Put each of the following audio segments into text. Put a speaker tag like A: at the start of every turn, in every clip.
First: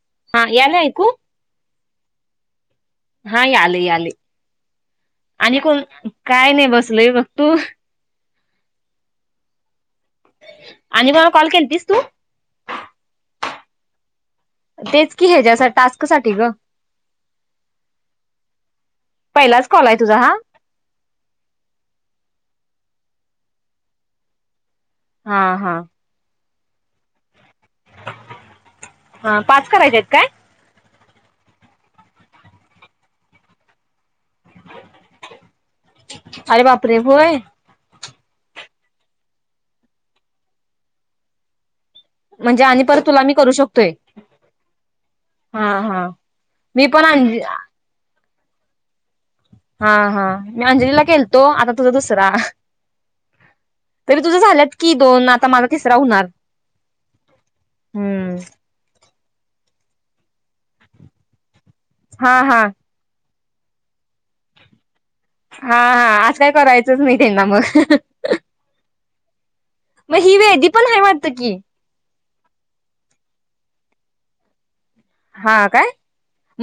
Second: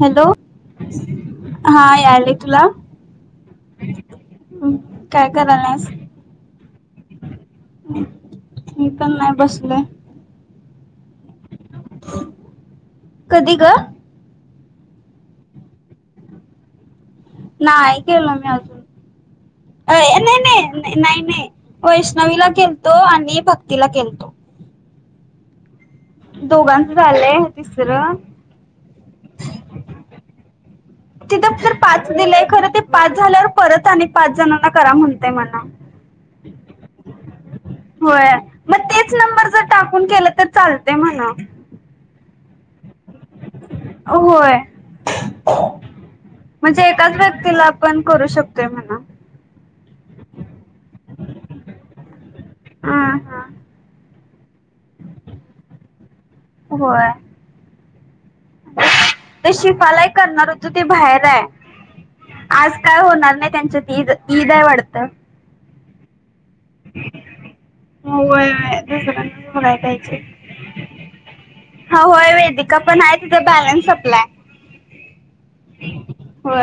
A: Hello
B: हा याले ऐकू
A: हा याले तुला.
B: हा आले आले
A: हम्म, काय
B: आणि कोण
A: करायलास
B: काय नाही बसलय बघ तू.
A: मी पण नाही बसलोय.
B: आणि मला कॉल केली तीस तू.
A: कधी ग.
B: तेच की ह्याच्या टास्क साठी ग.
A: नाही केेलो मी अजून
B: पहिलाच कॉल
A: अ
B: आहे तुझा हा
A: नाही न. नाही नाही वैष्णवीला खेलतो आणि भक्तीला खेलतो.
B: हा हा.
A: दोघांचं झालंय तिसर.
B: ह पास करायचे आहेत काय.
A: तिथं तर पाच दिलंय खरं ते पाच झाल्यावर परत आणि पाच जण. करा म्हणतय म.
B: अरे बापरे होय
A: होय मग तेच नंबर जर टाकून केला तर चालते म्हणा.
B: म्हणजे आणि परत तुला मी करू शकतो.
A: होय
B: हा मी
A: म्हणजे
B: पण
A: एकाच
B: अंज
A: व्यक्तीला. पण करू शकतोय म्हणा.
B: हा हा मी अंजलीला केलतो आता तुझा दुसरा.
A: हा हा
B: तरी तुझ्या झाल्यात की दोन आता माझा तिसरा होणार.
A: होय.
B: हम्म.
A: ते शिल्पाला एक करणार होत ते बाहेर आहे.
B: हा हा.
A: आज काय होणार नाही त्यांच्यात ईद ईद आहे वाढत.
B: हा हा आज काय करायचंच नाही त्यांना मग.
A: हो [unintelligible]
B: मग हि वेदी पण हे वाटतं की.
A: ह होय वेदिका पण आहे तिथं बॅलन्स सप्लाय.
B: हा काय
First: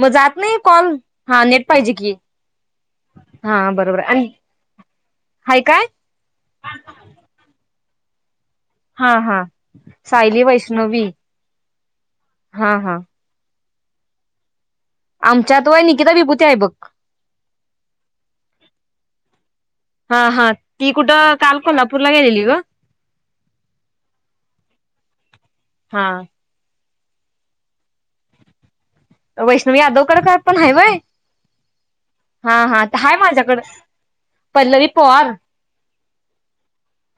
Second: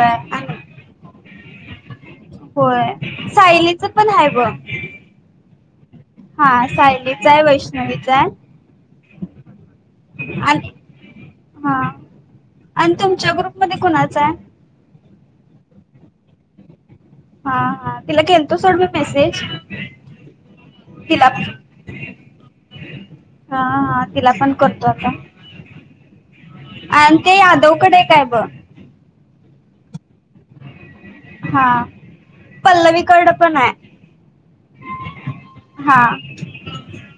B: मग जात नाही कॉल हा नेट पाहिजे की?
A: होय
B: हा
A: सायलीच
B: बरोबर
A: पण ह
B: आणि
A: बघ.
B: हाय काय
A: हा सायलीचा आहे, वैष्णवीचा आहे.
B: हा हा, सायली,
A: आणि
B: वैष्णवी‌
A: हा आणि तुमच्या ग्रुपमध्ये कुणाचा आहे.
B: आमच्यात वय निकिता विभूते आहे बघ.
A: हा हा, तिला केलं तो सोड मी मेसेज.
B: हा हा ती
A: तिला
B: कुठं काल कोल्हापूरला गेलेली ग.
A: हा हा तिला पण करतो आता.
B: हा.
A: आणि ते यादवकडे एकाय ब.
B: वैष्णव यादवकडे का पण हाय वय,
A: हा
B: हा हा हाय
A: पल्लवीकडं पण
B: माझ्याकड.
A: आहे
B: पल्लवी पोवार,
A: हा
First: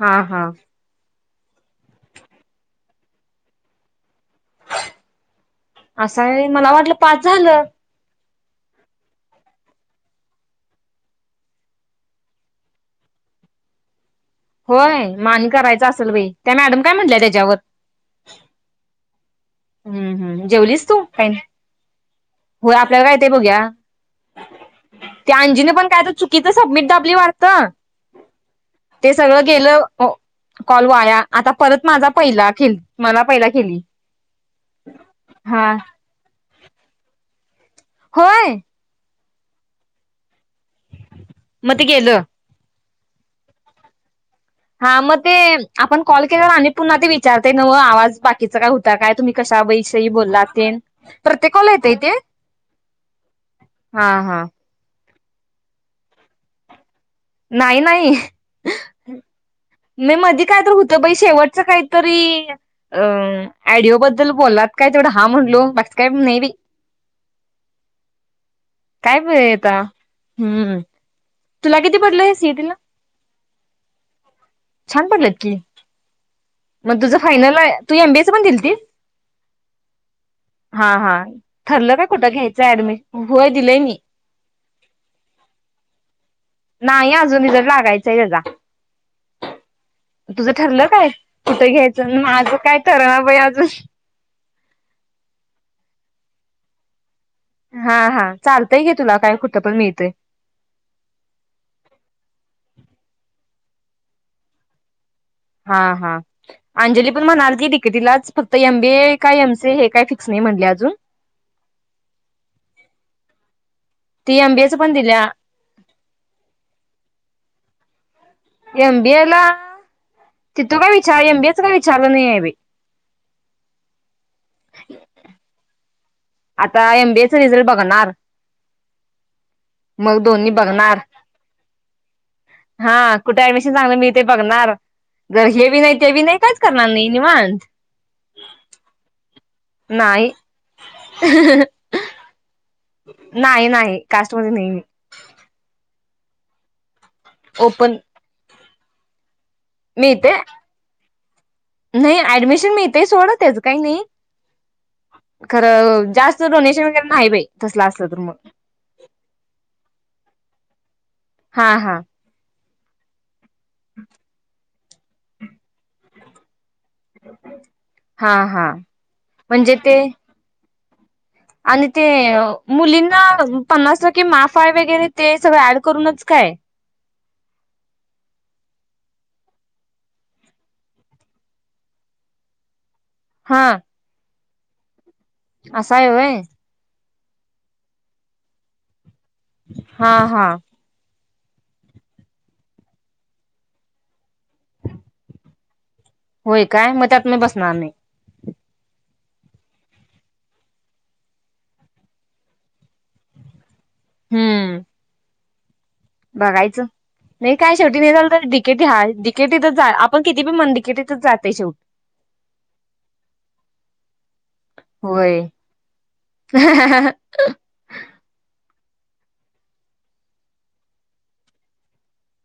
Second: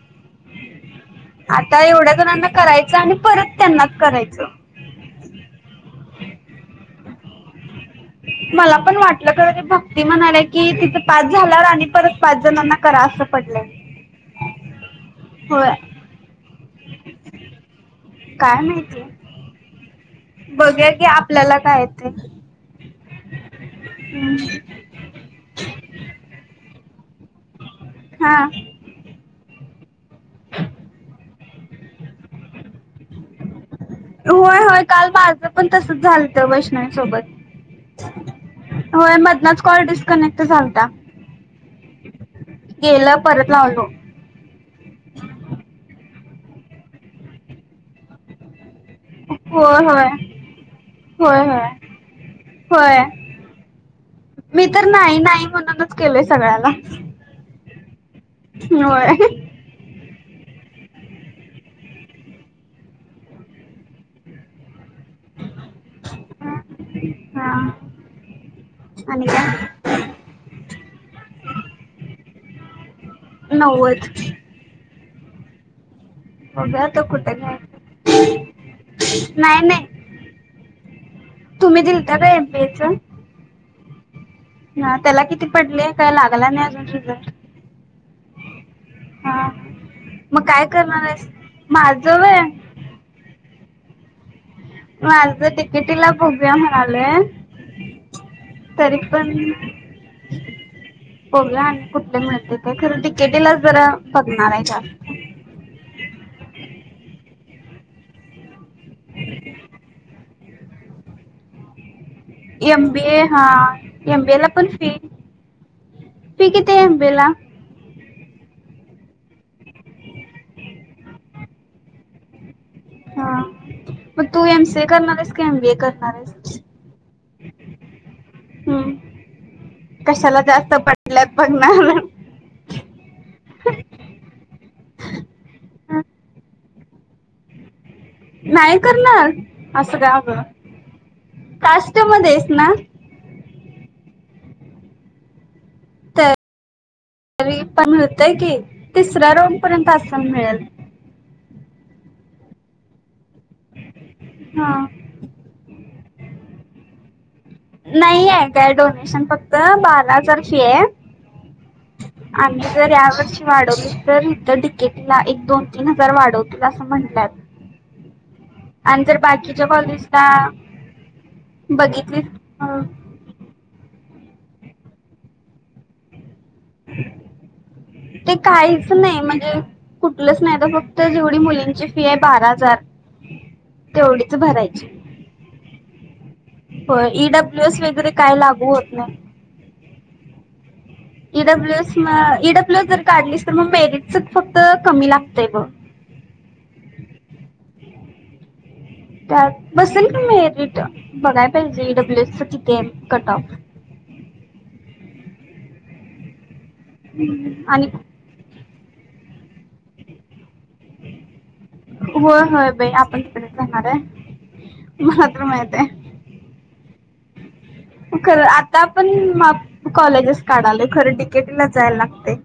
B: हा हा‌.
A: आता एवढ्या जणांना करायचं आणि परत त्यांनाच करायचं.
B: असं हाय वय मला वाटलं पाच झालं.
A: मला पण वाटलं खर ती भक्ती म्हणाल्या की तिथ पाच झाल्या आणि परत पाच जणांना करा असं पडलय.
B: होय म आणि
A: होय
B: करायच असल बाई, त्या मॅडम काय म्हटलंय त्याच्यावर.
A: काय माहिती.
B: हम्म हम्म जेवलीस
A: बघूया
B: तू
A: की
B: काही.
A: आपल्याला काय येते
B: होय आपल्याला काय ते बघूया. ते अंजीन पण काय तर चुकीच सबमिट दाबली वाटतं.
A: हा.
B: ते सगळं गेलं, कॉल वाया. आता परत माझा पहिला [unintelligible] मला पहिला खेली.
A: होय होय काल माझं पण तसच झालंत वैष्णवी सोबत.
B: होय.
A: होय मदनच कॉल डिस्कनेक्ट झालता.
B: म ते गेलं.
A: गेलं परत लावलो.
B: हा मग ते आपण कॉल केल्यावर आणि पुन्हा ते विचारतय नवं आवाज बाकीचं काय ‌ हो काय तुम्ही कशा
A: होय
B: वैषयी
A: होय
B: बोलला तेन,
A: होय
B: प्रत्येक कॉल
A: होय
B: येतंय ते.
A: होय.
B: हा हा.
A: मी तर नाही नाही म्हणूनच केलोय सगळ्याला.
B: नाही नाही.
A: होय
B: मी मधी काय तर होत बाई शेवटच काहीतरी अ एडिओ बद्दल बोललात. काय तेवढं हा म्हणलो बाकीचं काय नाही बाई.
A: हा
B: काय बाई आता, हम्म. तुला किती पडले सी ई टी ला.
A: नव्वद.
B: छान पडलेत की.
A: बघूया
B: मग
A: आता
B: तुझं
A: कुठे
B: फायनल हाय,
A: घ्यायचं
B: तू एम बी एच पण दिलती.
A: नाही नाही
B: हा हा
A: तुम्ही
B: ठरलं काय
A: दिलता
B: कुठं
A: का
B: घ्यायचं
A: एमपीएच
B: ऍडमिशन.
A: हा त्याला किती पडले काय लागला नाही.
B: नाही अजून रिझल्ट लागायचंय त्याजा.
A: हा मग
B: तुझं ठरलं
A: करणार
B: काय
A: आहेस
B: कुठं घ्यायचं?
A: वय
B: माझं काय ठरणा बाई अजून
A: माझं डी के टी ला बघूया म्हणालोय
B: हा हा चालतंय घे
A: तरी
B: तुला काय कुठं पण मिळतय.
A: बगुया आणि कुठे मिळते ते खरं डि के टी ला जरा बघणार आहे जास्त.
B: हा हा. अंजली पण म्हणालती डी के टी लाच फक्त एम बी ए काय एम सी ए हे काय फिक्स नाही म्हटले अजून
A: एम बी ए हा एम बी
B: ती
A: ए ला पण
B: एमबीएच
A: फी
B: दिल्या
A: फी किती आहे एम बी ए ला?
B: एम बी ए ला तिथ काय विचार एम बी एच काय विचारलं नाही आहे बाई.
A: हा मग तू एम सी ए करणार आहेस की? एम बी ए करणार आहेस?
B: आता एमबीएच रिझल्ट बघणार
A: हम्म
B: मग
A: कशाला
B: दोन्ही
A: जास्त
B: बघणार
A: पडलेत बघनार
B: हा. कुठे ऍडमिशन चागलं मिळतंय बघणार जर हे बी नाही ते बीनाही काहीच करणार नाही. निवांत
A: नाही करणार? असं का
B: नाही
A: ग? कास्ट मध्ये आहेस ना?
B: नाही नाही कास्टमध्ये नाहीे मी.
A: तरी पण
B: ओपन
A: मिळतय की. तिसऱ्या रोम पर्यंत अस
B: मिळते
A: मिळेल.
B: नाही ऍडमिशन मिळतेय सोडं त्याचं काही नाही.
A: हा.
B: खरं जास्त डोनेशन वगैरे नाही बाई. तसलं असलं तर
A: नाही
B: मग
A: आहे काय डोनेशन फक्त बारा हजार फी आहे.
B: हा हा
A: आणि जर या वर्षी वाढवली तर इथ डी के टी ला एक, दोन, तीन हजार वाढवतील. अस म्हंटल्यात
B: हा हा
A: आणि जर बाकीचे
B: म्हणजे ते
A: कॉलज ला
B: आणि ते मुलींना पन्नास कि माफा आहे वगैरे ते सगळं ऍड करूनच काय?
A: ते काहीच नाही म्हणजे कुठलंच नाही त फक्त जेवढी मुलींची फी आहे बारा हजार
B: हा.
A: तेवढीच भरायची
B: आस आय होय?
A: होय ई डब्ल्यू एस वगैरे काय लागू होत नाही.
B: हा हा.
A: E W S- E W S जर काढलीस तर मग मेरिट फक्त कमी लागतय बग
B: होय काय? मग त्यात मी बसणार नाही.
A: त्यात बसल की मेरिट बघाय पाहिजे ई डब्ल्यू एस च किती ये कट ऑफ
B: हम्म. बघायचं. नाही काय
A: आणि
B: शेवटी नाही झालं तर डि के टी हायच डि के टी च जान आप
A: होय होय बाई आपण तिकडचं जाणार हाय. मला
B: होय.
A: तर माहिती आहे.
B: [unintelligible]
A: खरं आता आ माप कॉलेजस काडालोयखरं डीकेटीला जायला लागतय.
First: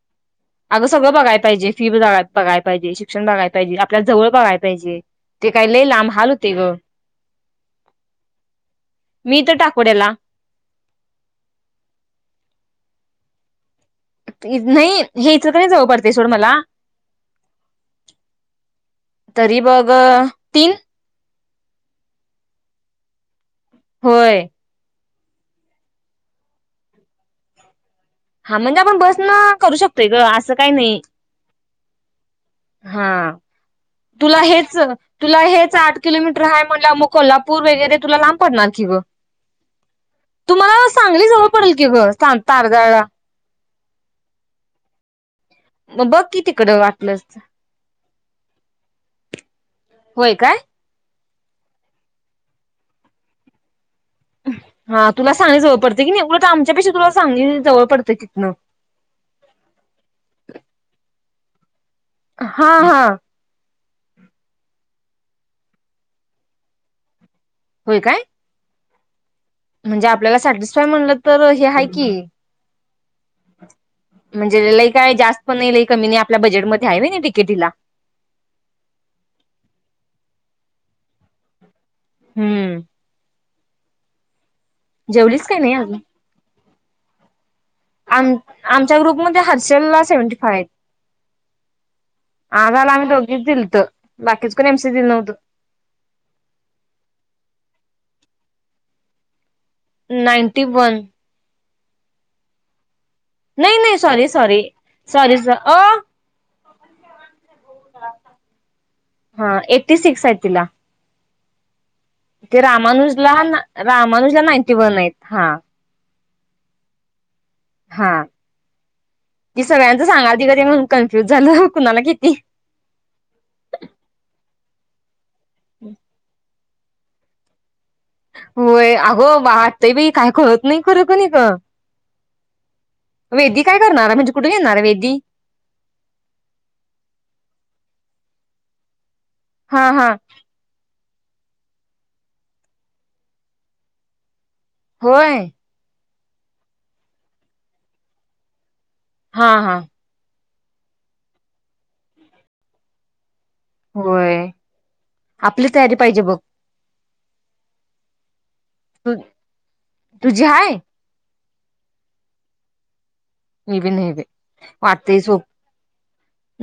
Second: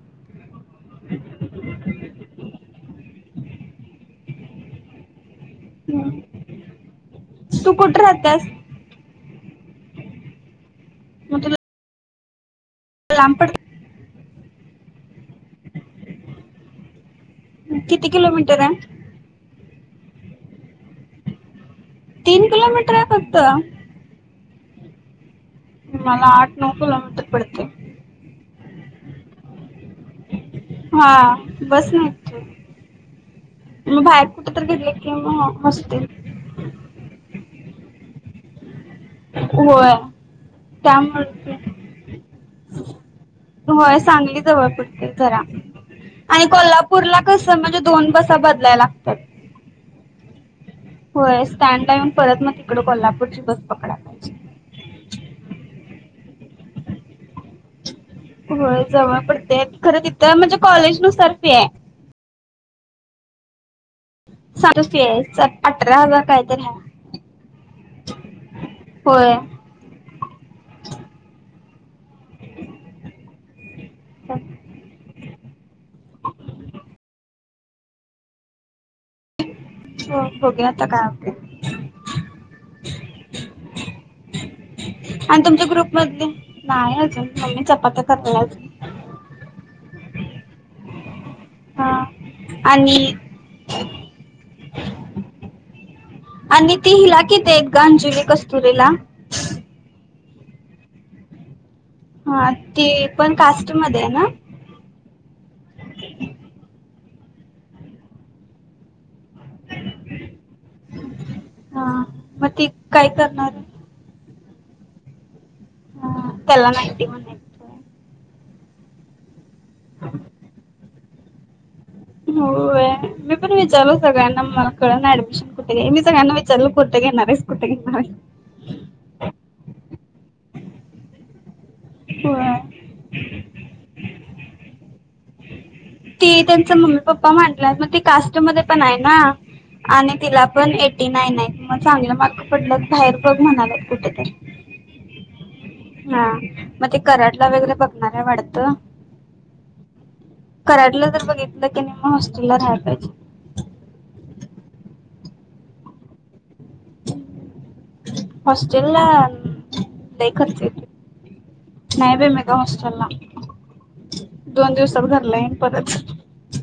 B: अगं सगळं बघाय पाहिजे फी बघाय पायजे, शिक्षण बघाय पाहिजे, आपल्याला जवळ बघाय पाहिजे ते काय लई लांब हल होतय ग
A: तू कुठे राहत्यास
B: मी हित टाकोड्याला
A: मग तुला लांब पडत
B: नाही हे इचलकरंजी जवळ पडतय सोड मला.
A: किती किलोमीटर आहे.
B: तरी बघ तीन.
A: तीन किलोमीटर आहे फक्त.
B: होय.
A: मला आठ नऊ किलोमीटर पडते.
B: हा म्हणजे आपण बस न करू शकतोय ग असं काही नाही
A: हा बस न येतंय.
B: हा तुला
A: तर
B: हेच
A: गेले की
B: तुला
A: मग
B: हेच आठ
A: हॉस्टेल
B: किलोमीटर. मीटर आहे म्हंटल्यावर कोल्हापूर वगैरे तुला लांब पडणार कि ग.
A: होय
B: तुम्हाला सांगली जवळ
A: त्यामुळे
B: पडेल की ग तारदाळ ला.
A: होय सांगली जवळ पडतंय जरा.
B: मग बघ की
A: आणि
B: तिकडं
A: कोल्हापूरला
B: वाटलंस
A: कस म्हणजे दोन बसा बदलायला लागतात.
B: होय काय?
A: होय स्टँड ला येऊन परत मग तिकड कोल्हापूरची बस पकडाय.
B: हा तुला सांगली जवळ पडते कि नाही उगाच आमच्या पेक्षा तुला सांगली जवळ पडते. तिथनं.
A: हो जवळ पडते खरं तिथं म्हणजे कॉलेज नुसार फी आहे.
B: हा हा.
A: चालूच की पठरा हजार कायतरी आहे.
B: होय काय.
A: होय.
B: म्हणजे आपल्याला सॅटिस्फाय म्हणलं तर हे आहे की. म्हणजे लई काय जास्त पण नाही लई कमी नाही आपल्या बजेटमध्येध्ये आहे की नाही डिकेटी ला.
A: हो बगूया आता काय होते.
B: हम्म.
A: [inaudible] आणि
B: जेवलीच काय
A: तुमच्या
B: नाही
A: ग्रुप
B: अजून
A: मध नाही अजून मम्मी चपाात्या करताय.
B: ग्रुप मध्ये हर्षेल ला सेवंटी फाव आहेत.
A: हा
B: आ गा ला आम्ही
A: आणि
B: दोघीच दिलत बाकीच कोण एमसी दिल नव्हतं.
A: आणि ती हिला कितीेत आहेत ग अंजीलि कस्तुरीला.
B: नाईनटी वन
A: हा ते पण
B: नाही नाही
A: कास्टमध्ये आहे ना.
B: सॉरी सॉरी सॉरी सर अ. हा एटी सिक्स आहे तिला.
A: हा. मग
B: ते
A: ती काय
B: रामानुजला
A: करणार
B: रामानुजला नाईंटी वन आहेत हा.
A: हा तेला नाइटी वन आहेत.
B: हा ती सगळ्यांच सांगा म्हणून कन्फ्युज झालं कुणाला किती.
A: हो मी पण विचारलो सगळ्यांना मला कळ ना ऍडमिशन कुठे घ्यायचं मी सगळना विच चल्ल कुठ्टे नरेश कुठे न [unintelligible]
B: होय अगं वाटतंय बा काय करत नाही खरं का नाही का
A: हो
B: वेदी काय करणार आहे म्हणजे कुठे येणार वेदी
A: ती त्यांचा मम्मी पप्पा म्हटला मग ती कास्ट मध्ये पण आहे ना
B: हा हा
A: आणि तिला. पण एटी नाईन आहे मग चांगलं मार्क पडलं बाहेर बघ म्हणाला कुठेतरी.
B: होय.
A: हा मग ते कराडला वगैरे बघणार आहे वाढत.
B: हा, हा.
A: कराडला जर बघितलं की मग हॉस्टेलला राहाला पाहिजे.
B: होय आपली तयारी पाहिजे बघ
A: हॉस्टेल ला
B: तू
A: नाही
B: तुझी
A: कर
B: हाय
A: नाही ब मी का होस्टेलला
B: मी बी नाही बा वाटते सोप
A: येईन परत.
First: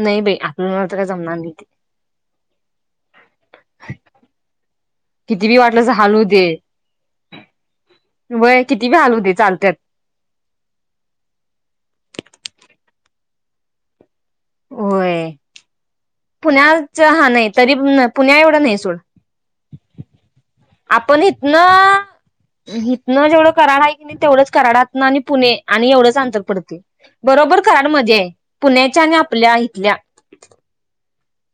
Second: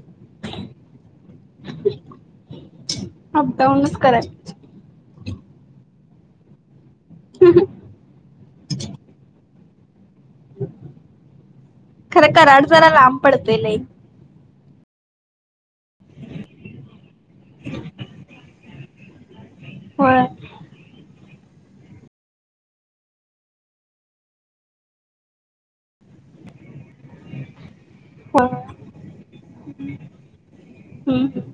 B: नाही बाई आपल्या मत काय जमणार नाही.
A: अपडाऊन करायचं.
B: किती बी वाटलं हलू दे वय किती बी हालू दे चालतत.
A: खरं कड जरा लांब पडत लई
B: होय पुण्याच हा नाही तरी पुण्या एवढं नाही सोड
A: होय
B: आपण इथ ना हिथनं जेवढं कराड आहे की नाही तेवढंच कराडातनं आणि पुणे आणि एवढंच अंतर पडते. बरोबर कराड मध्ये आहे
A: होय.
B: पुण्याच्या आणि आपल्या इथल्या
A: हम्म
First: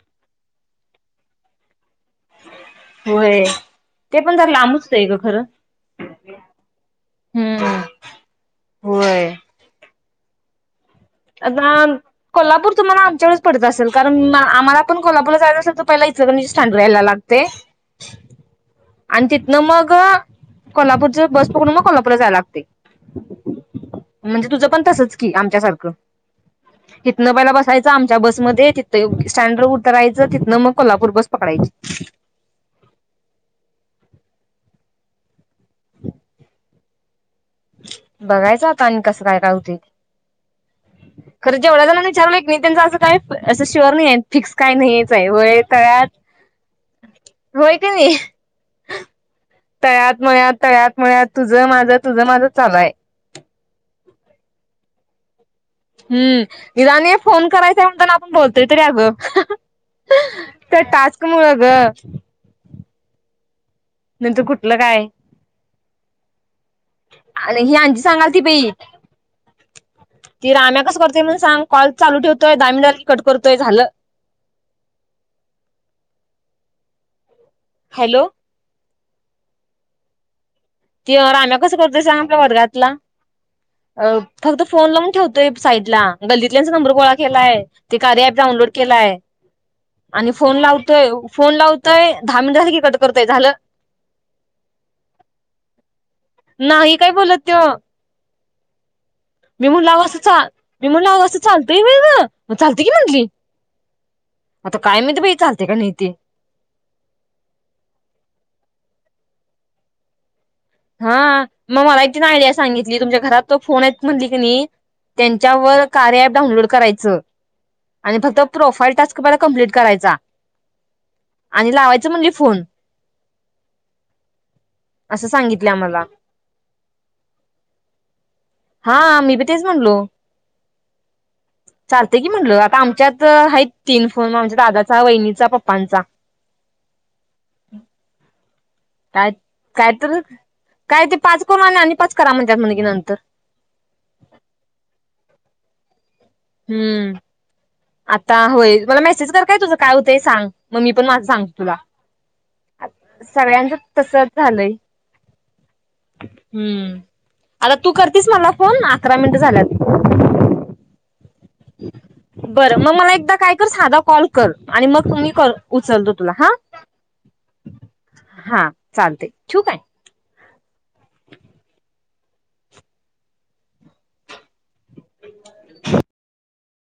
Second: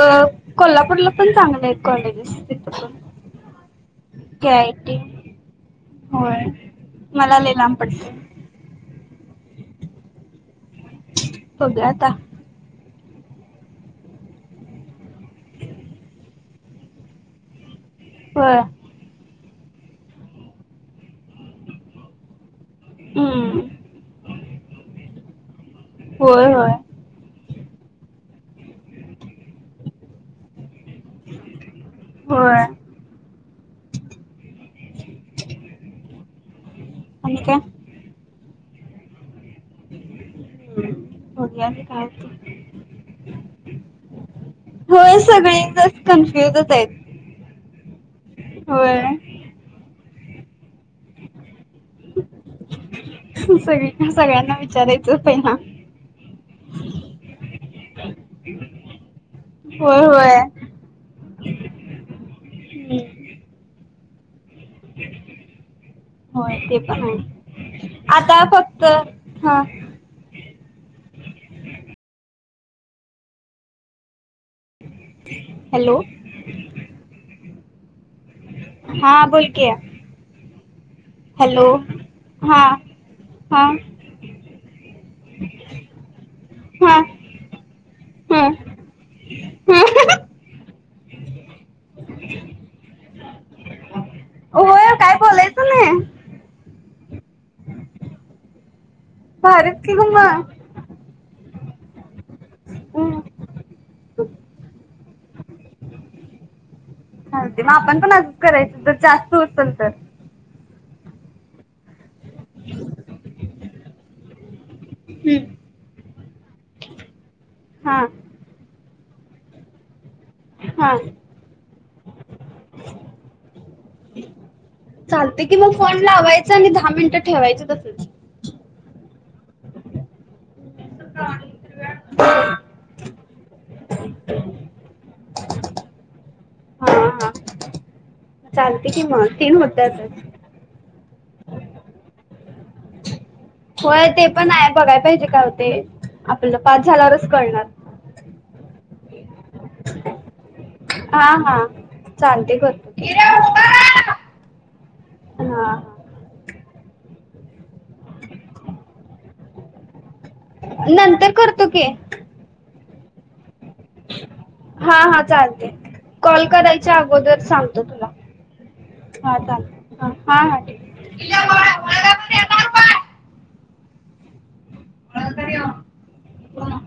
A: अ कोल्हापूरला पण चांगलं आहे. कॉलेजित
B: होय. ते पण जर लांबच
A: कयट [unintelligible]
B: आहे ग खरं.
A: होय मला लय
B: हम्म
A: लांब पडत.
B: होय. आ
A: बघूया आता
B: [unintelligible] कोल्हापूरु्हाला आमच्याकडेच पडं असेल कारण आम्हालाण कोल्हापूर जाय असेल तर पहिला इथक स्टँड यायला लागते. [inaudible]
A: हो,
B: आणि तिथनं मग कोल्हापूरच बस पकडून मग कोल्हापूरला जायला लागते.
A: हम्म
B: म्हणजे तुझ पण तसच कि आमच्या सारखं
A: होय होय.
B: तिथनं पहिला बसायचं आमच्या बसमध्ये तिथं स्टँड वर उत राहायचं तिथनं मग कोल्हापूर बस पकडायची.
A: हो अम का [unintelligible]
B: बघायच आता आणि कसं काय राहते.
A: हम [unintelligible]
B: खरं जेवढं झाला विचारलं एक नाही त्यांं असं काय असं श्युअर नाही आहे फिक्स काय नाहीच आहे व तळ्यात
A: फ [unintelligible]
B: होय की नाही
A: होय.
B: तळ्यात मळत तळ्यात मळत तुझं माझ तुझं माझा चाल आहे.
A: सगळी सगळ्यांना विचारायचंच आहे ना
B: हम् इदाणी फोन करायचा आहे म्हणता ना आपण बोलतोय त अग
A: होय
B: तर टास्क मुळ ग
A: होय
B: नंतर कुठलं काय
A: होय ते प हो
B: आणि ही अंजी
A: आता
B: सांगालती
A: फक्त ह
B: ति रा आम्या कस करतयण सांग कॉल चालू ठवतोय दामिली कट करतोय झालं.
A: हॅलो-
B: हॅलो
A: हा बोल की
B: ते राम्या
A: हॅलो
B: कसं करतय सांग आपल्या
A: हा
B: वर्गातला?
A: हा
B: अ फक्त फोन लावून ठेवतोय साईड ला गल्दीतल्याचा नंबर
A: हा
B: गोळा केलाय. ते कार्य ॲप
A: हा हा.
B: डाऊनलोड केलं आहे. आणि फोन लावतोय फोन लावतोय दहा मिनिटसाठी कट करतय झालं.
A: होय काय बोलायचं नाही.
B: नाही काय बोलत त मी
A: भारीच
B: म्ह
A: की ग
B: लावासचा
A: मग
B: मी म्हणून ना अससं चालतंय म चालते की
A: हम्म.
B: म्हटली आता काय माहिती बाई चालते का नाही ते
A: ते मग आपण पण अजू करायच ज जास्त असल तर [unintelligible]
B: हा मग मला एक तिन आइड्या सांगितली तुमच्या घरात तो फोन आहेत म्हटली की नाही
A: हम्म.
B: त्यांच्यावर, कार्या अॅप डाउनलोड करायच
A: हा
B: आणि फक्त प्रोफाईल टास्क कमप्लीट करायचा
A: हा
B: आणि लावायचं म्हणजे फोन असं
A: चालते की मग
B: सांगितल्या
A: फोन
B: मला
A: लावायचं आणि दहा मिनिटं ठेवायचं तसंच
B: हा मी बी तेच म्हणलो चालते की म्हटलं आता आमच्यात आहे तीन फोन आमच्या दादाचा वहिनीचा पप्पांचा,
A: हा हा चालते कि म
B: काय
A: तीन
B: काय तर
A: होतातच
B: काय ते पाच कर आणि पाच करा म्हणतात म्हण की नंतर
A: होय ते पण आहे बघाय पाहिजे काय हो ते आपल्याला पाच
B: हम्म
A: झाल्यावरच कळणार
B: आता होय मला मेसेज कर काय तुझं काय होतं सांग मग मी पण माझ सांगतो तुला
A: चालतय करतो की
B: सगळ्यांच तसच झालंय
A: हा
B: हम्म आता तू करतीस मला फोन अकरा मिनट झाल्यात
A: नंतर करतो की
B: बरं मग मला एकदा काय कर साधा कॉल कर आणि
A: हा
B: मग
A: हा
B: मी कॉल
A: चालते.
B: उचलतो तुला
A: कॉल
B: हा
A: करायच्या अगोदर सांगतो
B: हा चालतय ठिवू काय?
A: ह हा हा ठेव हळकारण [unintelligible]